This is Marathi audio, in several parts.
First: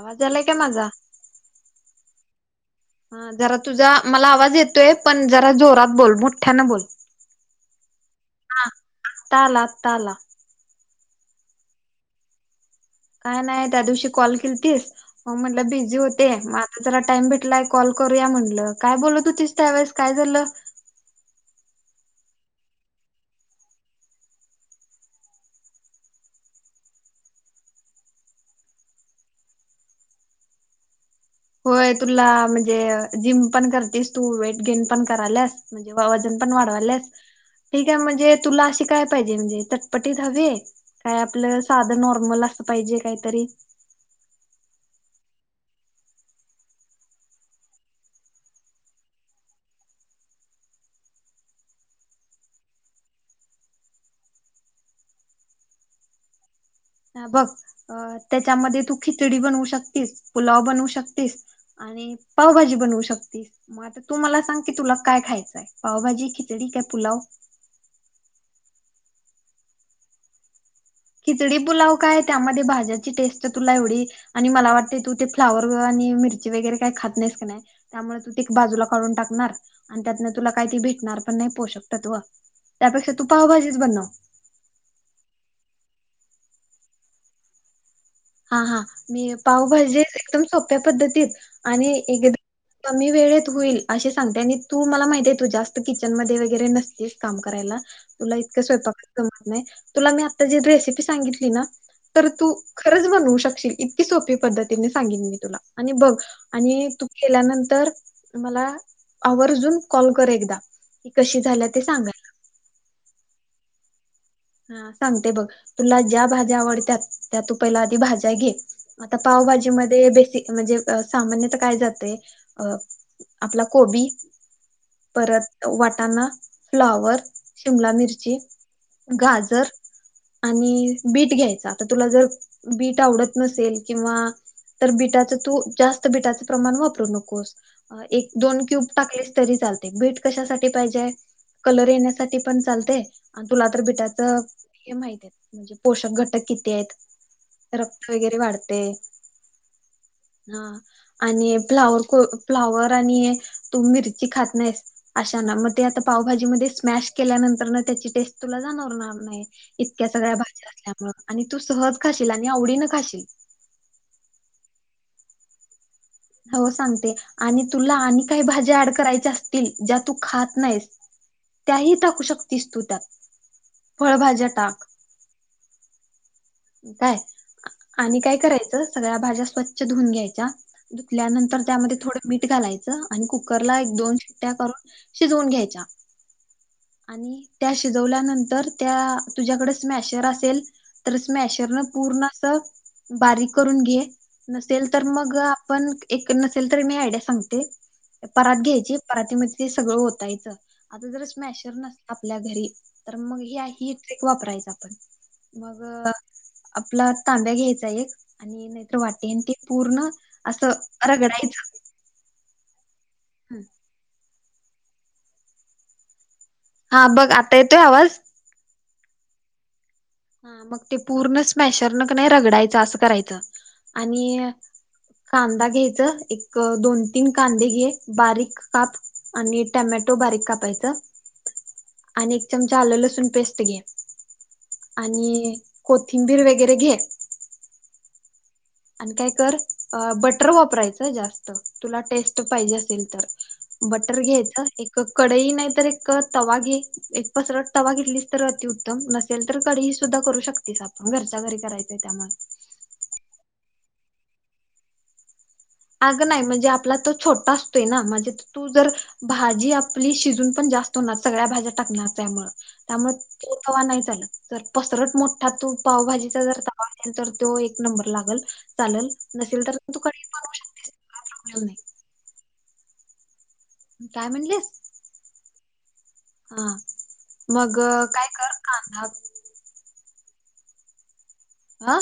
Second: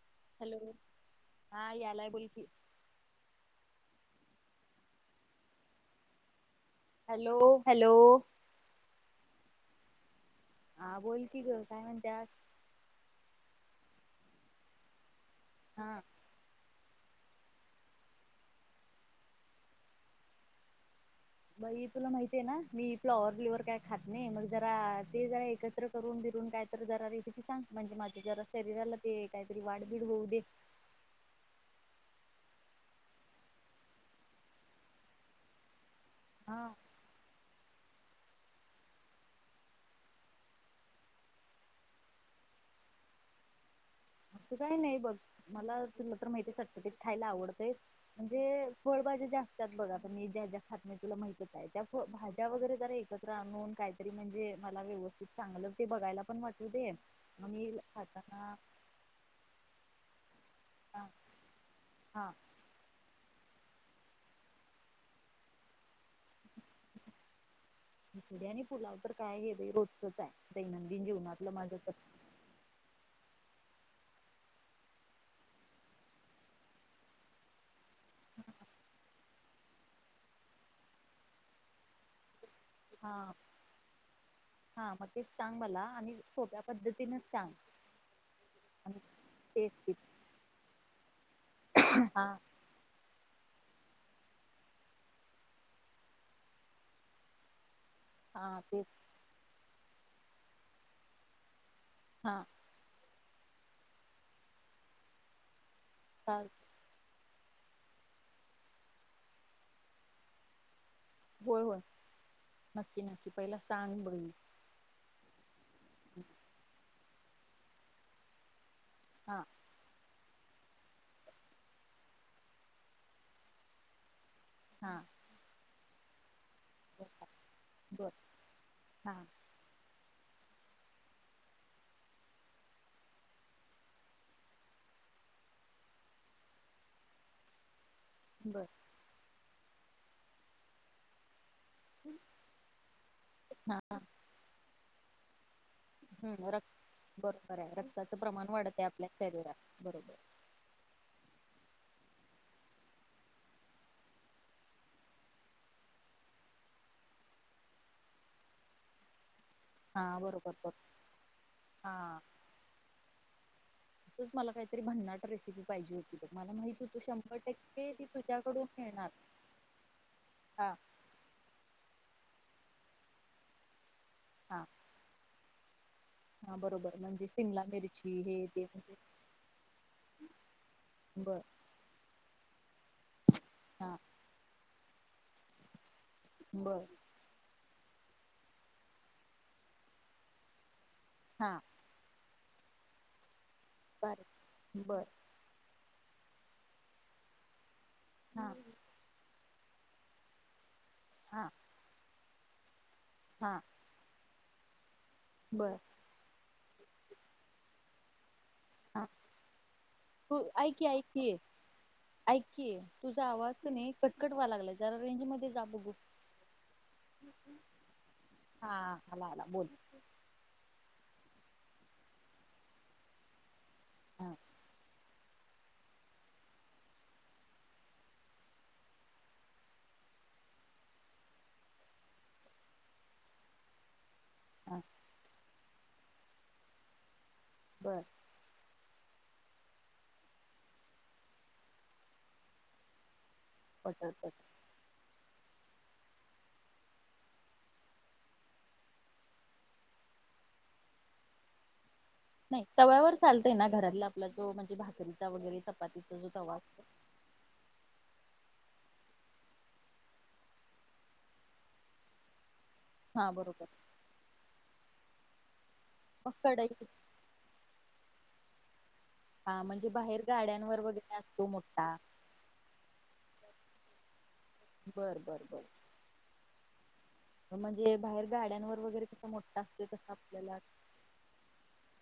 आवाज आल्यायं का हॅलो माझा हा यालाय बोल की हा जरा तुझा मला आवाज येतोय पणं जरा जोरात बोल मोठ्यानं बोल. हॅलो हॅलो आता आला आता आला हा बोलकी ग काय म्हणत्या आ काय नाहीं त्या दिवशी कॉल केलती मंग म्हटलंय बिझी हा होते आता जरा टाईम भेटलाय कॉल करून म्या म्हटलं काय बोलत होतीस त्यावेेळेस काय झालं बई तुला माहितेय ना मी फ्लॉवर ब्लिवर काय खात नाही मग जरा ते जरा एकत्र करून अजून कायतर जरा रेसिपी सांग म्हणजे माझ्या जरा शरीराला ते काहीतरी वाढबीड होऊदे [unintelligible] होय तुला म्हणजे जिम पण करतेस तू वेट गेन पण कराल्यास हा वजन पण हा वाढवाल्यात. ठीक हाय, म्हणजे तुला अशी काय पाहिजे? म्हणजे चटपटीत हवीय काय? आपलं साध नॉर्मल असत पाहिजे काहीतरी असं काही नाही बघ, मला तुला तर माहितेय चटपटीत खायला आवडतय म्हणजे फळभाजी ते ज्या असत्यात बघ, आता मी ज्या-ज्या खात नाय तुला माहितच आहे. त्या-पो भाज्या वगैरे जरा एकत्र आणुन कायतरी म्हणजे मला व्यवस्थित चांगलं ते बघयला पण वाटत. हा बघ अं त्याच्यामध्ये तू खिचडी बनवू शकतीस, पुलाव बनवू हा शकतीस आणि हा पावभाजी बनवू शकतीस. मग आता तू मला सांग की तुला काय खायचंय पावभाजी, खिचडी, काय पुलाव. खिचडी आणि पुलाव तर काय हे बाई रोजचच आहे. दैनंदिन जीवनातलं खिचडी, माझं तर पुलाव काय त्यामध्ये भाज्याची टेस्ट तर तुला एवढी आणि मला वाटतय तू ते फ्लावर आणि मिरची वगैरे काय खात नाहीस कने त्यामुळ तू तेक बाजूला काढून टाकणार आणि त्यातन तुला काय त भेटणार पण नाय पोषक तत्व त्यापेक्षा हा तू पावभाजीच बनव. हा. मग तेच सांग मला आणि सोप्या पद्धतीनच सांग. हा, हा आणि मी तेच पावभाजी एकदम सोप्या पद्धतीत आणि हा एकदम कमी वेळेत होईल. असे सांगते आणि तू मला माहिती आहे, तु जास्त किचन मध्ये वगैरे नसतेस काम करायला तुला हा इतकं तेच स्वयपाक जमणार नाही, तुला मी आता जी रेसिपी सांगितली ना तर हा तू एकटीच बनवू शकशील इतकी सोपी पद्धतीने मी सांगिन मी तुला आणि बघ हा आणि तू केल्यानंतर मला आवर्जून कॉल कर एकदा की कशी होय झाल्या होय ते सांगायला. नक्की, नक्की! पहिला सांग बघ मी हा सांगतो बघ, तुला ज्या भाज्या आवडत्यात त्या तू पहिला आधी भाज्या घे. आता हा पावभाजी मध्ये बेसिक म्हणजे सामान्यता काय जातय अ आपला कोबी. हा परत वाटाणा. फ्लॉवर. शिमला. बर मिरची. हा गाजर. आणि बीट घ्यायच. आता तुला जर बीट आवडत नसेल किंवा. तर बिटाचं तू जास्त बिटाचं प्रमाण वापरू नकोस. एक दोन बर क्यूब टाकलेस तरी चालते. बीट कशासाठी पाहिजे? कलर येण्यासाठी पण चालते. आणि तुला हा तर बिटाच हे माहितेय म्हणजे. पोषक घटक हम किती आहेत रक्त बरोबर आहे. रक्त रक्ताचं वगैरे प्रमाण वाढत वाढते आपल्या शरीरात बरोबर. हा आणि फ्लॉवर को फ्लावर आणि तू मिरची खात नाहीस. अशांना मग ते आता पावभजी मध्ये स्मॅश. केल्यानंतरन त्याची टेस्ट तुला जाणावरणार नाही. हा इतक्या सगळ्या बरोबर भाज्या बर असल्यामुळ आणि तू हा सहज खाशील. आणि आवडीन खाशील. तसच मला काहीतरी भन्नाट रेसिपी पाहिजे होती. बघ मला हो माहित होत सांगते. शंभर आणि टक्के तुला ती आणि काही तुझ्याकडून भाज्या ऍड मिळणार करायच्या असतील ज्या तू खात हा नाहीस. त्याही टाकू शकतीस. तू त्यात फळभाज्या हा टाक. हा बरोबर काय म्हणजे सिमला आणि मिरची काय हे ते करायचं. म्हणजे सगळ्या भाज्या स्वच्छ धूऊन घ्यायच्या. बर धुतल्यानंतर त्यामध्ये थोडं. मीठ घालायचं आणि कुकरला एक हा दोन शिट्ट्या करून शिजवून घ्यायच्या. बरं. आणि त्या शिजवल्यानंतर त्या तुझ्याकडं स्मॅशर असेल. तर हा स्मॅशरनं पूर्ण. अस बारीक करून घे बर नसेल तर बर मग. आपण एक नसेल तर मी आयडिया सांगते. हा परात घ्यायची परातीमध्ये ते सगळं ओतायचं. आता जर हा स्मॅशर नसल आपल्या घरी. तर मग हा ही ट्रिक वापरायच आपण बर मग. आपला तांब्या घ्यायचा एक. आणि नाहीतर हा वाटी. आणि ते पूर्ण तू असं ऐक की ऐक की रगडायचं. ऐक की तुझा आवाज कणी कट-कट व्हायलागलाय. जरा रेंज मध्ये जा बघू. हा बघ आता येतोय आवाज? आला-आला बोल. हा मग ते पूर्ण स्मॅशरन कणी रगडायचं. असं करायचं हा आणि कांदा घ्यायच. एक दोन-तीन कांदे घे बारीक काप आणि टमाटो टोमॅटो बारीक कापायचं आणि एक चमचा आलं लसूण पेस्ट घे. हा आणि कोथिंबीर वगैरे घे. बर. आणि काय कर बटर वापरायचं. जास्त तुला टेस्ट पाहिजे असेल तर. बटर घ्यायचं एक कडई नाही तर एक तवा घे. एक पसरत तवा घेतलीस तर अतिउत्तम. नसेल तर कढईत सुद्धा करू शकतेस. आपण घरच्या घरी करायच. नाही तवव्यावर चालतय ना. घरातला आपला जो म्हणजे भाकरीचा वगैरे. चपातीचा अग जो नाही. तवा म्हणजे असतो आपला तो छोटा असतोय ना म्हणजे तू जर भाजी आपली शिजून पण जास्त होणार. सगळ्या भाज्या टाकणार त्यामुळे. त्यामुळे हा तो बरोबर तवा नाही चालत. तर पसरट मोठा तू मग पावभजीचा जर कढई तावा असेल तर तो एक नंबर लागल. चालल. हा नसेल तर म्हणजे तू बाहेर कढई बनवू शकते. [unintelligible] काय म्हणलीस? बर. बर. बर. हा मग म्हणजे बाहेर काय कर गाड्यांवर. कांदा वगैरे मोठा असतोय तसा आपल्याला. आ.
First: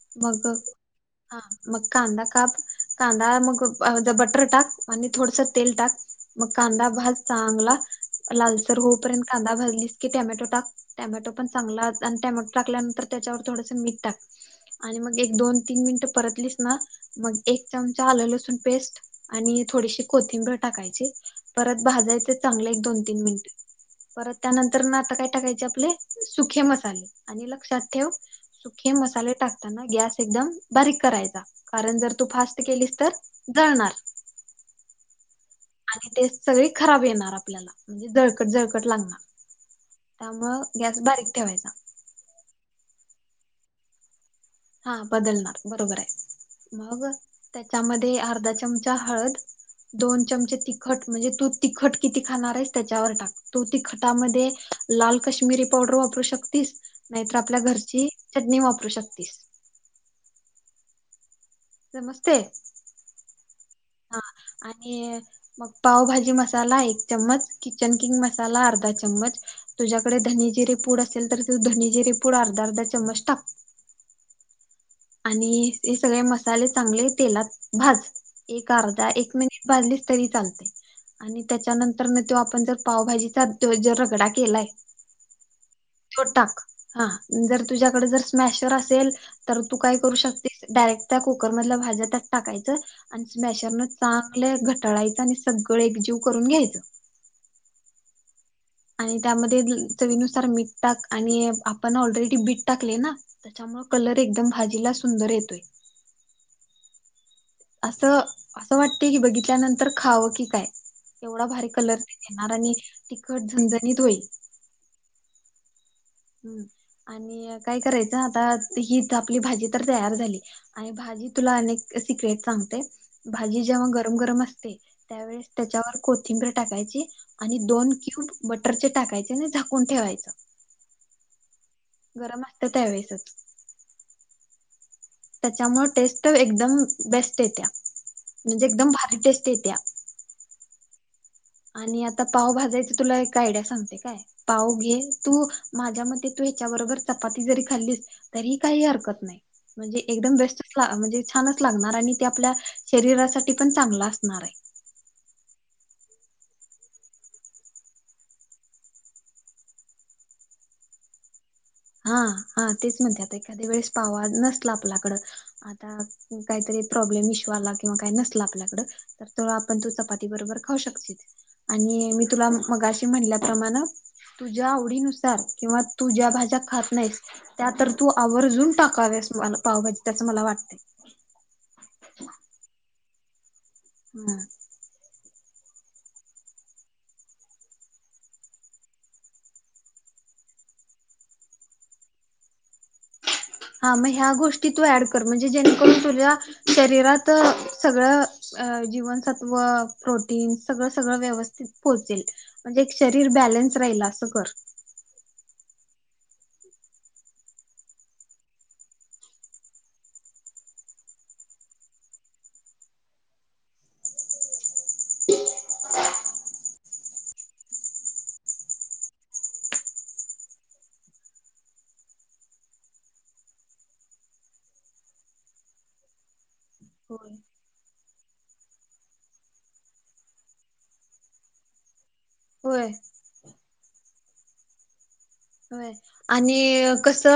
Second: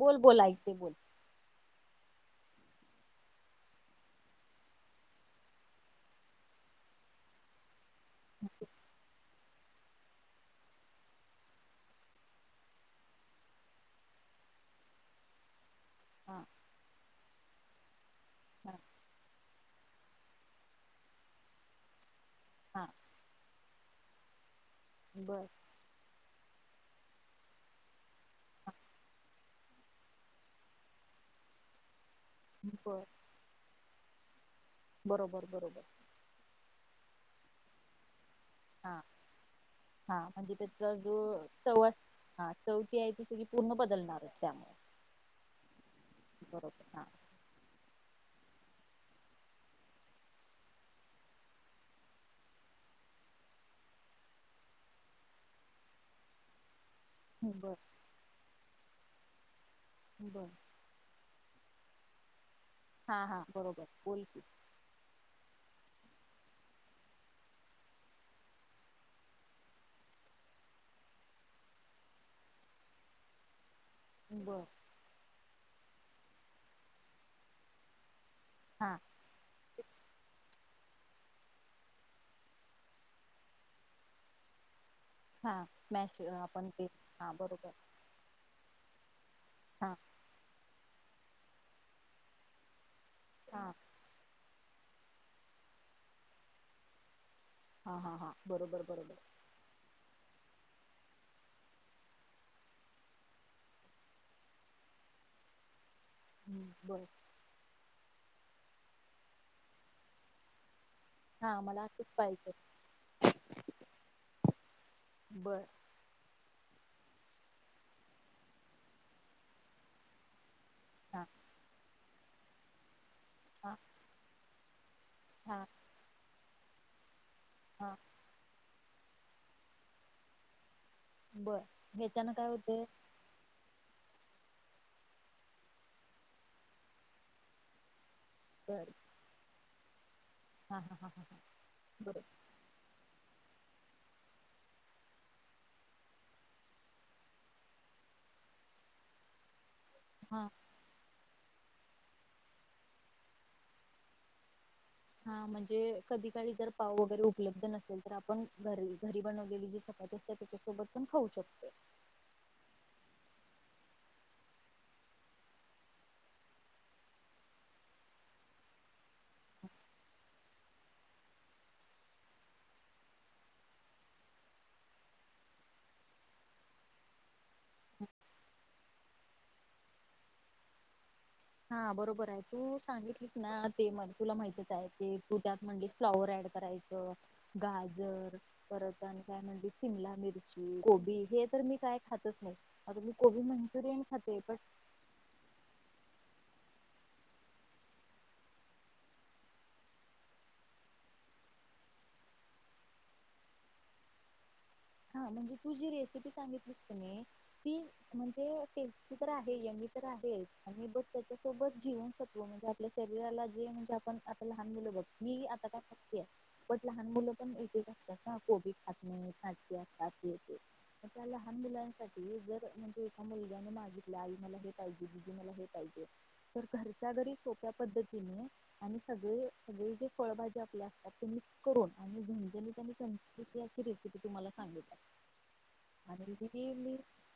बोल बोल मग ऐकतो. हा मग कांदा काप. कांदा मग बटर टाक. आणि थोडस तेल टाक. मग कांदाभाज चांगला. लालसर होऊर्यंत. कांदा भजलीस की टॅमॅटो टाक. टॅमॅटो पण चांगला. आणि टॅमॅटो टाकल्यानंतर त्याच्यावर थोडस मीठ टाक. आणि मग एक दोन-तीन मिनटं हा परतलीस ना. मग एक चमचा आलं लसूण हा पेस्ट आणि थोडीशी कोथिंबीर टाकायची परत भाजायचे. चांगलं एक हा दोन-तीन मिनिट परत त्यानंतर आता काय बर टाकायचे आपले. सुखे मसाले. आणि लक्षात ठेव सुखे मसाले टाक. गॅस एकदम बारीक करायचा. कारण जर तू फास्ट केलीस बर तर जळणार. बरोबर. बरोबर आणि टेस्ट सगळी खराब येणार आपल्याला जळ [unintelligible] त्यामुळं गॅस बारीक ठेवायचा पूर्ण बदलणार. हा बदलणार. बरोबर आहे बरोबर मग हा त्याच्यामध्ये अर्धी अर्धा चमचा हळद. दोन चमचे तिखट. म्हणजे तू तिखट किती खाणार आहेस त्याच्यावर टाक. तू तिखटामध्ये लाल कश्मीरी पावडर वापरू शकतीस. नाहीतर आपल्या बर घरची चटणी वापरू शकतीस. बर. समजतंय. हा. हा. बरोबर हा बोल की आणि मग. पावभाजी मसाला एक चम्मच. किचन किंग मसाला अर्धा चम्मच. तुझ्याकडे धनी-जिरे पूड असेल तर. तर धने. जिरे. पूड अर्धा अर्धा चमच टाक. बर. आणि हे सगळे मसाले चांगले तेलात भाज. एक हा अर्धा एक मिनिट. भाजलीस तरी चालतय. आणि त्याच्यानंतर न तो आपण जर पावभाजीचा जर रगडा केलाय. हा मॅश त्यो टाक. आपण ते हा जर बरोबर तुझ्याकड जर स्मॅशर असेल. तर तू हा काय करू शकतेस. डायरेक्ट त्या कुकर मधल्या भाज्या त्यात टाकायचं आणि हा स्मॅशरनं चा चांगल आपल घटाळायचं. आणि सगळं एकजीव करून घ्यायचं. हा. हा. हा. बरोबर बरोबर आणि त्यामध्ये. चवीनुसार मीठ टाक. आणि आपण ऑलरेडी बीट टाकले ना त्याच्यामुळे कलर एकदम भाजीला सुंदर येतोय. हम्म बर. असं असं वाटते की. बघितल्यानंतर खावं की काय. एवढा हा भारी मला कलर असंच येणार. पाहिजे आणि तिखट झनझणी होईल. बर हम् आणि काय करायचं. आता ही आपली भाजी तर तयार झाली. आणि हा भाजी तुला अनेक सिक्रेट सांगते. भाजी हा जेव्हा गरम-गरम असते. त्यावेळेस हा त्याच्यावर कोथिंबीर टाकायची आणि दोन हा क्यूब बटर र टाकायचे झाकून ठेवायच. बर त्याच्यान काय होतय. त्याच्यामुळे टेस्ट. एकदम बेस्ट येत्या. म्हणजे बर एकदम भारी टेस्ट. येत्या. हा. हा. हा. हा. आणि आता पाव भाजायचे तुला एक. आयडिया सांगते काय. पाव घे. तू माझ्या मते तू ह्याच्याबरोबर चपाती जरी खाल्लीस. तरी काही हरकत नाही. म्हणजे एकदम हा बेस्टच म्हणजे छानच लागणार. आणि ते आपल्या शरीरासाठी पण चांगला असणार आहे. हा म्हणजे कधी काळी जर पाव वगैरे उपलब्ध नसेल तर आपण घरी-घरी बनवलेली जी चपाती तस त्याच्यासोबत पण खाऊ शकतोय. हा. हा. तेच म्हणते. आता एखाद्या वेळेस पावा नसला आपल्याकड आता काहीतरी. प्रॉब्लेम इशो आला. किंवा काय नसलं आपल्याकड. तर आपण चपाती बरोबर खाऊ शकतेस. आणि मी तुला मगशी म्हणल्याप्रमाण. तुझ्या आवडीनुसार किंवा तु ज्या भाज्या खात नाहीस. त्या तर तू आवर्जून टाकाव्यास. मला पावभाजी त्या मला वाटत. हा बरोबर आहे तू सांगितलीस ना ते मग. तुला माहतीच आहे ते. तू त्यात म्हणलीस फ्लाॉवर ऍड करायच. गाजर. परत आणि काय म्हणलीस शिमला मिरची. गोबी. हे तर मी काय खातच नाही. आता मी कोबी हा मंचुरियन मग ह्या खाते पण गोष्टी तू ऍड कर म्हणजे जेणेकरून तुझ्या शरीरात सगळ जीवनसत्व प्रोटीन सगळं-सगळं व्यवस्थित पोहचेल म्हणजे एक शरीर बॅलन्स राहील असं कर. हा म्हणजे तू जी रेसिपी सांगितस किनी. ती म्हणजे टेस्टी तर आहे मी. आहे त्याच्याोबत जीवनसत्त्व म्हणजे. आपल्या शरीला जे म्हणजे आप लहान मुल. मी आता काय मोठी हाय. पण लहान मुलं पण एक असतात ना की खात नाही. कात य ते [unintelligible] त्या लहान मुलांसाठी जर म्हणजे एका मुलग्याने मागितल्या आई मला हे पाहिजे. दीदी मला हे पाहिजे. घरच्या होय घरी सोप्या पद्धतीने आणि सगळे-सगळे जे फळभजी आपल्या. मी करून आणि झज होय संस्कृती क रती तुम्हाला सांगित [unintelligible] व्हय आणि कस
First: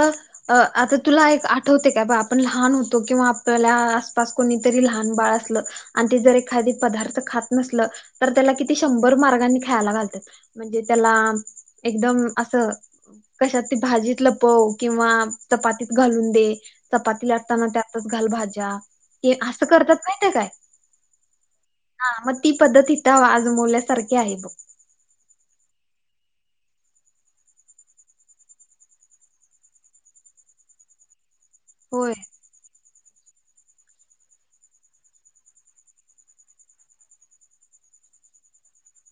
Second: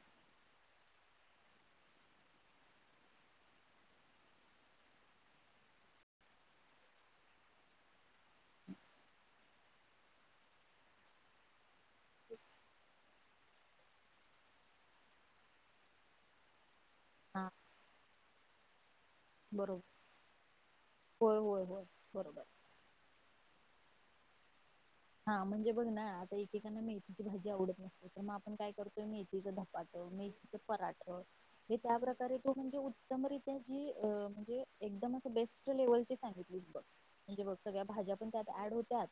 आता तुला एक आठवते काय. बा आपण लहान होतो. किंवा आपल्याला आसपास कोणीतरी लहान बाळ असलं आणि ते जर एखादे पदार्थ खात नसल. तर त्याला किती शंभर मार्गानी खायला घालतात म्हणजे त्याला. एकदम असं. कशात त भाजीत लपव. किंवा चपातीत घालून दे. चपाती हा लाटताना त्यातच घाल भाज्या. असं बरोबर करतात माहिती ते काय. होय होय होय हा मग बरोबर ती पद्धतीत आजमोवल्या - सारखे आहे बघ- हा म्हणजे बघ ना. आता एकेकांना मेथीची भाजी आवडत नसते. तर मग आपण काय करतोय मेथीचा धपाटं - मेथच पराठ करतो. हे त्या होय प्रकारे तो करून घेऊ - एकरित्या जी म्हणजे एकदमच बेस्ट लेवलची सांगितलीस बग - सगळ्या भाज्या पण त्यात ऍड होत्यात.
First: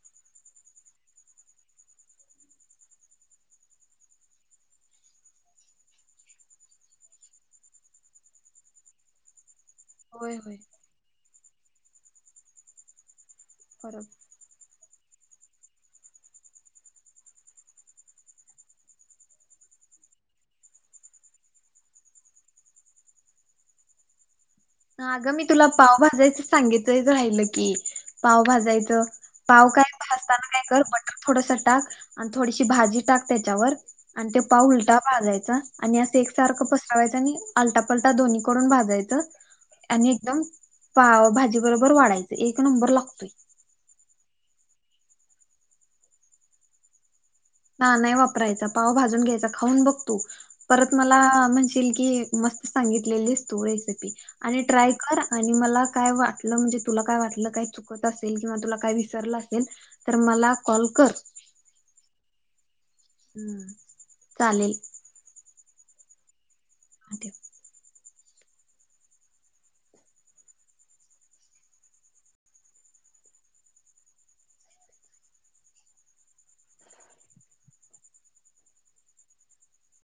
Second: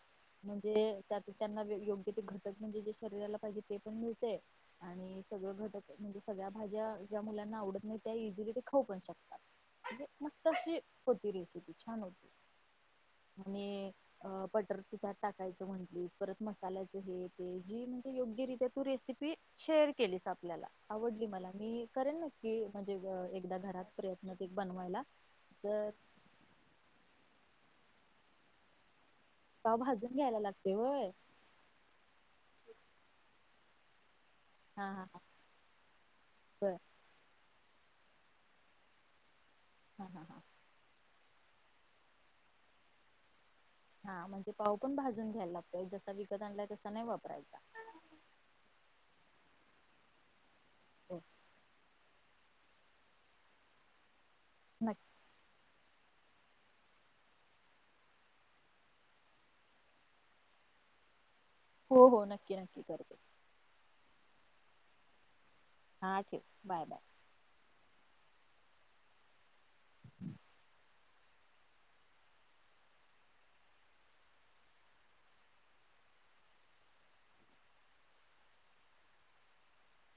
म्हणजे त्यात त्यांना योग्य ते घटक म्हणजे जे शरीराला पाहिजे ते पण मिळते आणि स म्हणजे सगळ्या भाज्या ज्या मुलांना आवडत नाही त्या इझिली ते खाऊ पण शकतात. म्हणजे होय मस्त होय अशी होती रेसिपी छान होती. आणि बरोबर अ बटर [unintelligible] टाकायच म्हटली परत मसाल्याच हे ते जी म्हणजे योग्यरित्या तू रेसिपी शेअर केलीस. आपल्याला आवडली मला मी करेन नक्की म्हणजे एकदा घरात प्रयत्न ते बनवायला अगं मी तुला तर पाव भाजायचं सांगायचं राहिलं की पाव भाजायचं पाव काय भाजून घ्यायला भाजताना काय लागते कर होय बटर थोडस टाक आणि थोडीशी भाजी टाक त्याच्यावर आणि ते पाव हा उलटा हा हा भाजायचा आणि असं एकसारखं बर पसरवायचं आणि अलटा पलटा दोन्ही कडून भाजायचं हा आणि हा हा एकदम पाव भाजी बरोबर वाढायचं एक नंबर लागतोय. हा म्हणजे पाऊ पण भाजून घ्यायला लागतोय जसा विकत आणलाय तसा नाही वापरायच. ना नाही वापरायचा पाव भाजून घ्यायचा खाऊन बघतू परत हो मला म्हणशील की मस्त सांगितलेलीस तू रेसिपी आणि ट्राय नक्की कर आणि मला काय वाटलं म्हणजे तुला काय वाटलं, चुकत असेल, किंवा तुला काय विसरलं असेल मला कॉल [inaudible] हो हो नक्की नक्की कर हम्म चालेल. हा ठीक बाय- बाय! [inaudible]